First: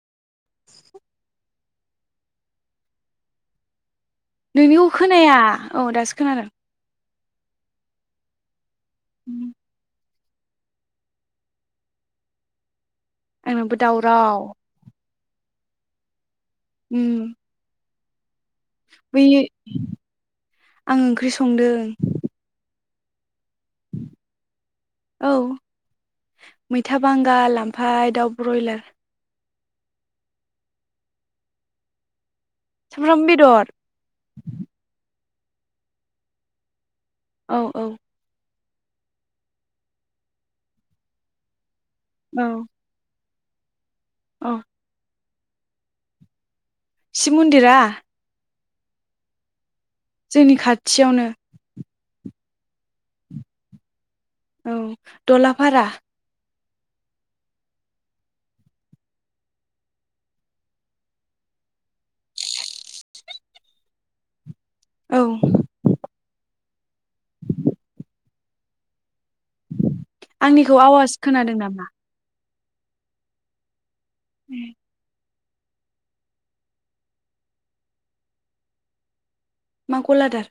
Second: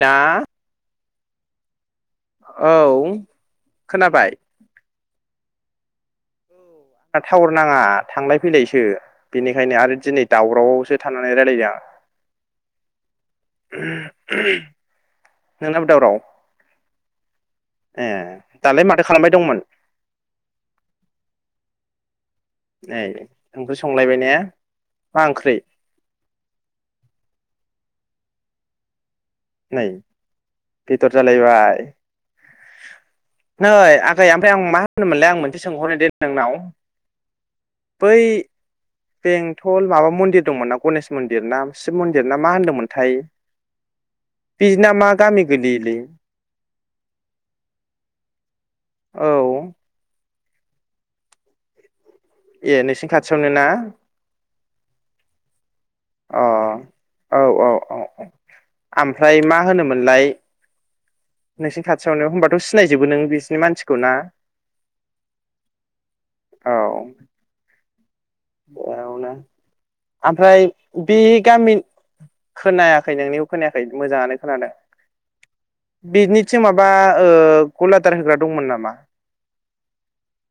दा औ खोनाबाय नोंनिखो खोनाया? औ दासो खोनादों। ना टावार नाङा थांलाय फैलायस सो बेनिखायनो आरो दिनै दावरावआवसो थानानै रायलायदों आं। आंनाबो दावराव। नोंनाबो दावराव? उम ए दालाय माथो खालामबाय बैयो दंमोन आं ओंख्रै संदों। ए औ मैथा बांगाल आमफाय दाउ ब्रयलार नै बेदर जालायबाय। सामब्राम बेदर नै आगै ओमफ्राय आं मा होनोमोनलाय आं मोन दे सोंहरनो दे नोंनाव औ औ बै बेंथल माबा मन्दिर दंमोन ना गनेश मन्दिर ना शिब मन्दिर औ ना मा होन्दोंमोनथाय औ पिजना मा गामि गोलैयोलै? शिब मुन्दिरा? औ जोंनि खाथियावनो। ए नोंसिनि खाथियावनो ना? औ दलाफारा। अ औ औ औ औ ओमफ्राय मा होनोमोनलाय नोंसिनि खाथियावनो होनबाथ' सिनायजोबो नों बिसिनि मानसिखौ ना? औ औ [unintelligible] ओमफ्राय आंनिखौ आवाज बे खोनादों गामि नामा खोनायाखै नोंनिखौ खोनायाखै? मोजाङानो खोनादों। बिनिसो माबा ओ गलादार होग्रा दंमोन नामा? मा गलादार?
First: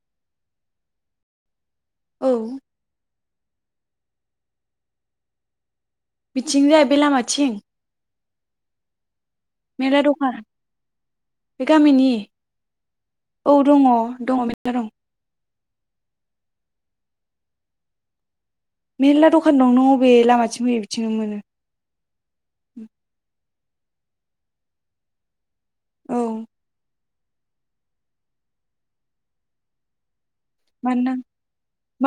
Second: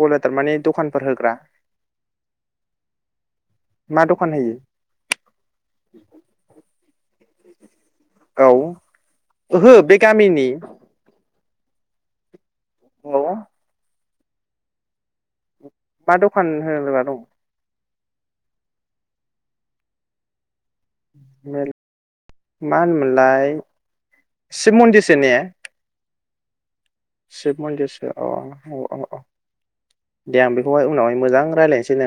गलादार माने दखानफोर होग्रा? औ मा दखान होयो? बिथिं जाय बे लामाथिं? औ ओहो मेरला दखान बेगामिनि? बे गामनि? औ दङ। दङो मेरला दं। मा दखान होग्रा दं? मेरला दखान दं नो अबे लामाथिं फैयो बिथिंनो मोनो मेल मा होनोमोनलाय? सिब मन्दिर सो ने? औ शिब मन्दिरसो अ अ अ अ। दे आं बेखौहाय मानो नां उनावहाय मोजां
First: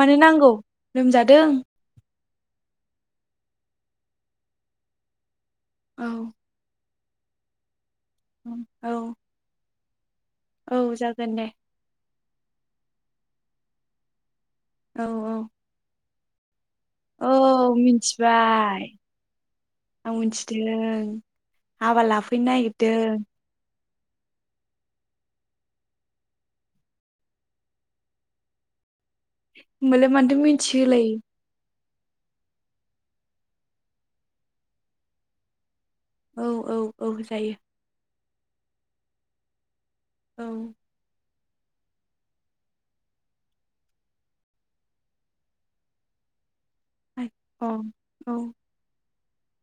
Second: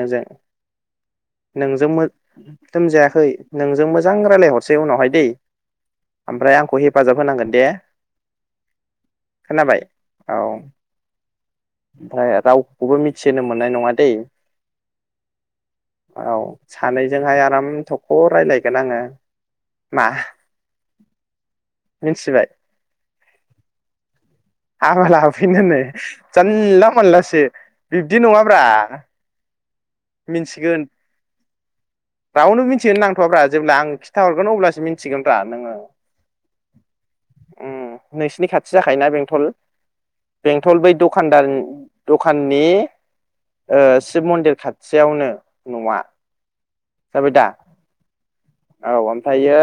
मानो नांगौ लोमजादों नोंजों नोंजों मो लोमजायाखै नोंजों मोजां रायज्लायहरसै उनावहाय दै। औ ओमफ्राय आंखौ हे फाजाब होनांगोन दे। ओं औ जाबाय औ जागोन दे। ओमफ्राय रावखौबो मिथिहोनो मोननाय नङा दैे औ औ औ औ सानैजोंहाय आराम औ थख' रायलायगोन मिथिबाय आङो मा आं मिथिदों हाबा लाफैनो मिथिबाय नागिरदों हाबा लाफैनोै जानला मोनानलासो बिब्दि नङाब्रा ओमबालाय मानोथो मिथिगोन मिथिहोलायि रावनो मिथि होनो नांथ'वाब्रा जेब्ला आं खिथाहरगोन अब्लासो मिथिगोनब्रा नोङो औ औ औ जायो उम नोंसिनि खाथि जाखायोना बेंथल औ बेंथल बै दखानदान दखाननि शिब मन्दिर खाथियावनो न'आ अ जाबाय औ थायो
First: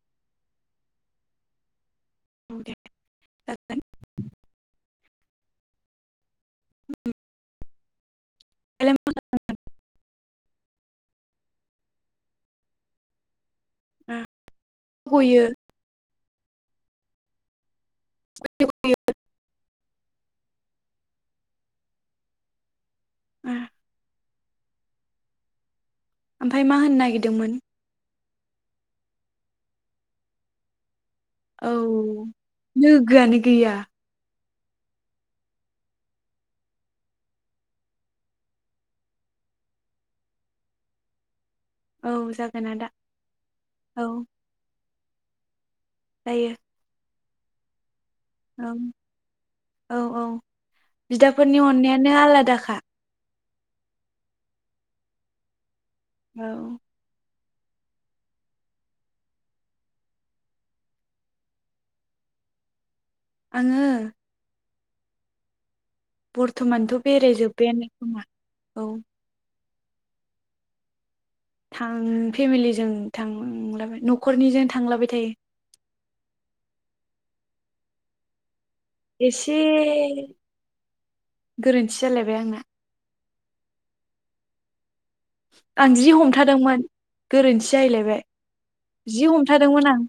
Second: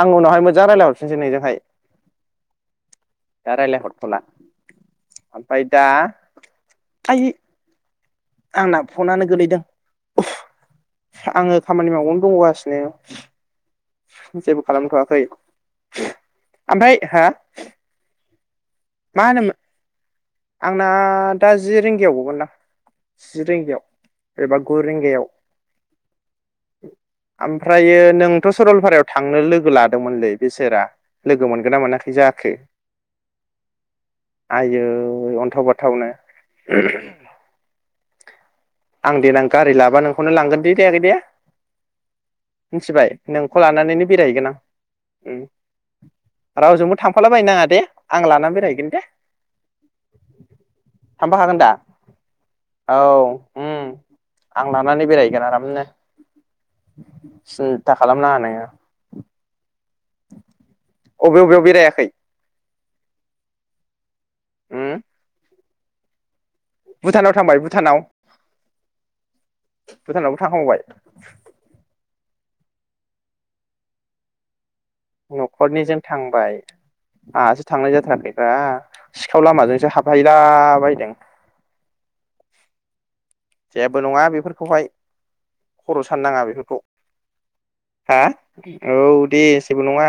आं उनावहाय मोजां रायज्लायहरफिनसै नोंजोंहाय दे दा जागोन रायज्लाय हरथला ओमफाय दा आयै आंना दालाय मा फनानो गोलैदों आङो खामानि मावावनो दंगासिनो जेबो खालामथ'वाखै गयो ओमफ्राय हा मा होनोमोन [unintelligible] आंना दा जि रिंगायाव गगोनदां जि रिंगायाव एबा गु रिंगायाव ओमफ्राय मा होननो नागिरदोंमोन ओमफ्रायो नोंथ' सरलपारायाव थांनो लोगो लादोंमोनलै बिसोरा औ लोगोआनो गैया आयै अन्थाव बाथावनो आं देनां गारि लाबा नोंखौनो लांगोन दे दे आगै दे औ जागोन आदा मिथिबाय नोंखौ लानानैनो औ बेरायहैगोन आं उम जायो रावजोंबो थां फाला बायनाङा दे आं लानानै बेरायहैगोन दे औ औ थांफाखागोन बिदाफोरनि दा अननायानो आलादाखा। औ आं लानानै बेरायहैगोन आरामनो। औ। सिन्था खालामनाङा नोङो। अबे बबेयाव बेरायाखै आङो उम बर्थ'मानथ' भुटानाव थांबाय बेरायजोब्बायानो भुटानाव खोमा औ। भुटानावबो थांखांबावबाय थां फेमिलिजों थांला न'खरनिजों थ न'खरनिजों थांबाय आंहासो थांनाय जाथाराखैबा एसे बायदों गोरोन्थि जालायबाय आंना जेबो नङा बेफोरखौहाय आं खर' जि सानोनाङा हमथादोंमोन बेफोरखौ गोरोन्थि हा जाहैलायबाय औ जि दे हमथादोंमोन जेबो आं नङा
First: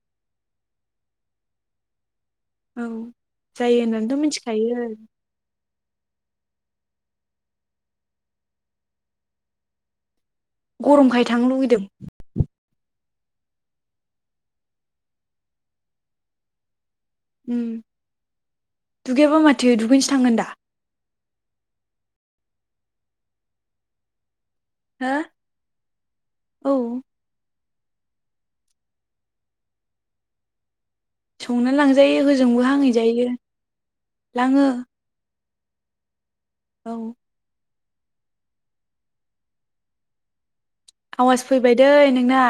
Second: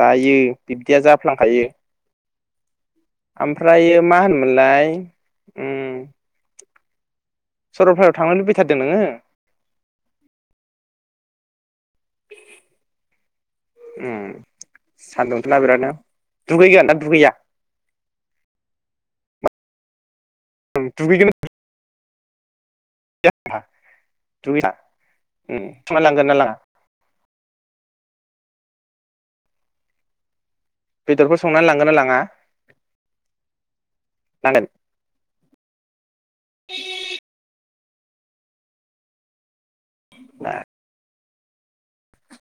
जायो। बिब्दिया जाफ्लांखायो। औ जायो ओमफ्रायो मा होननानैथ' मिथिखायो। होनोमोनलाय उम सरलपारायाव थांनो लुबैथारदों नोङो? गरमखाय थांनो लुुबैदों। ओम सान्दुंथ'ना बिरादनो दुगैगोन? दुगैया? उम दुगैयाबा माथो दगैनसो थांगोन दा। [unintelligible] दुगैला हो स्ला लांगोनना लाङा? औ बेदरफोर संनानै संना लांगोन ना लांजायो लाङा होजोंबो हांहैजायो लांगोन लाङो। औ [unintelligible] आवाज फैबाय दै नोंना।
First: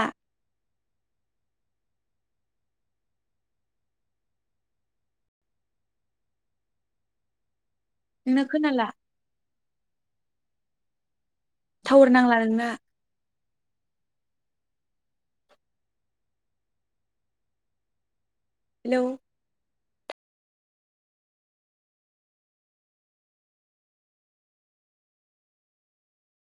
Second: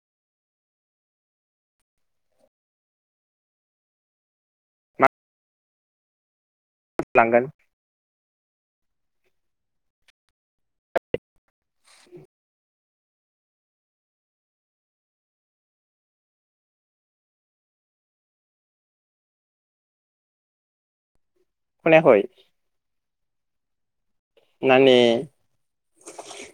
लांगोन। नोंना खोनाला। थावार नांला नोंना। हेलौ। खोनायाखै? माने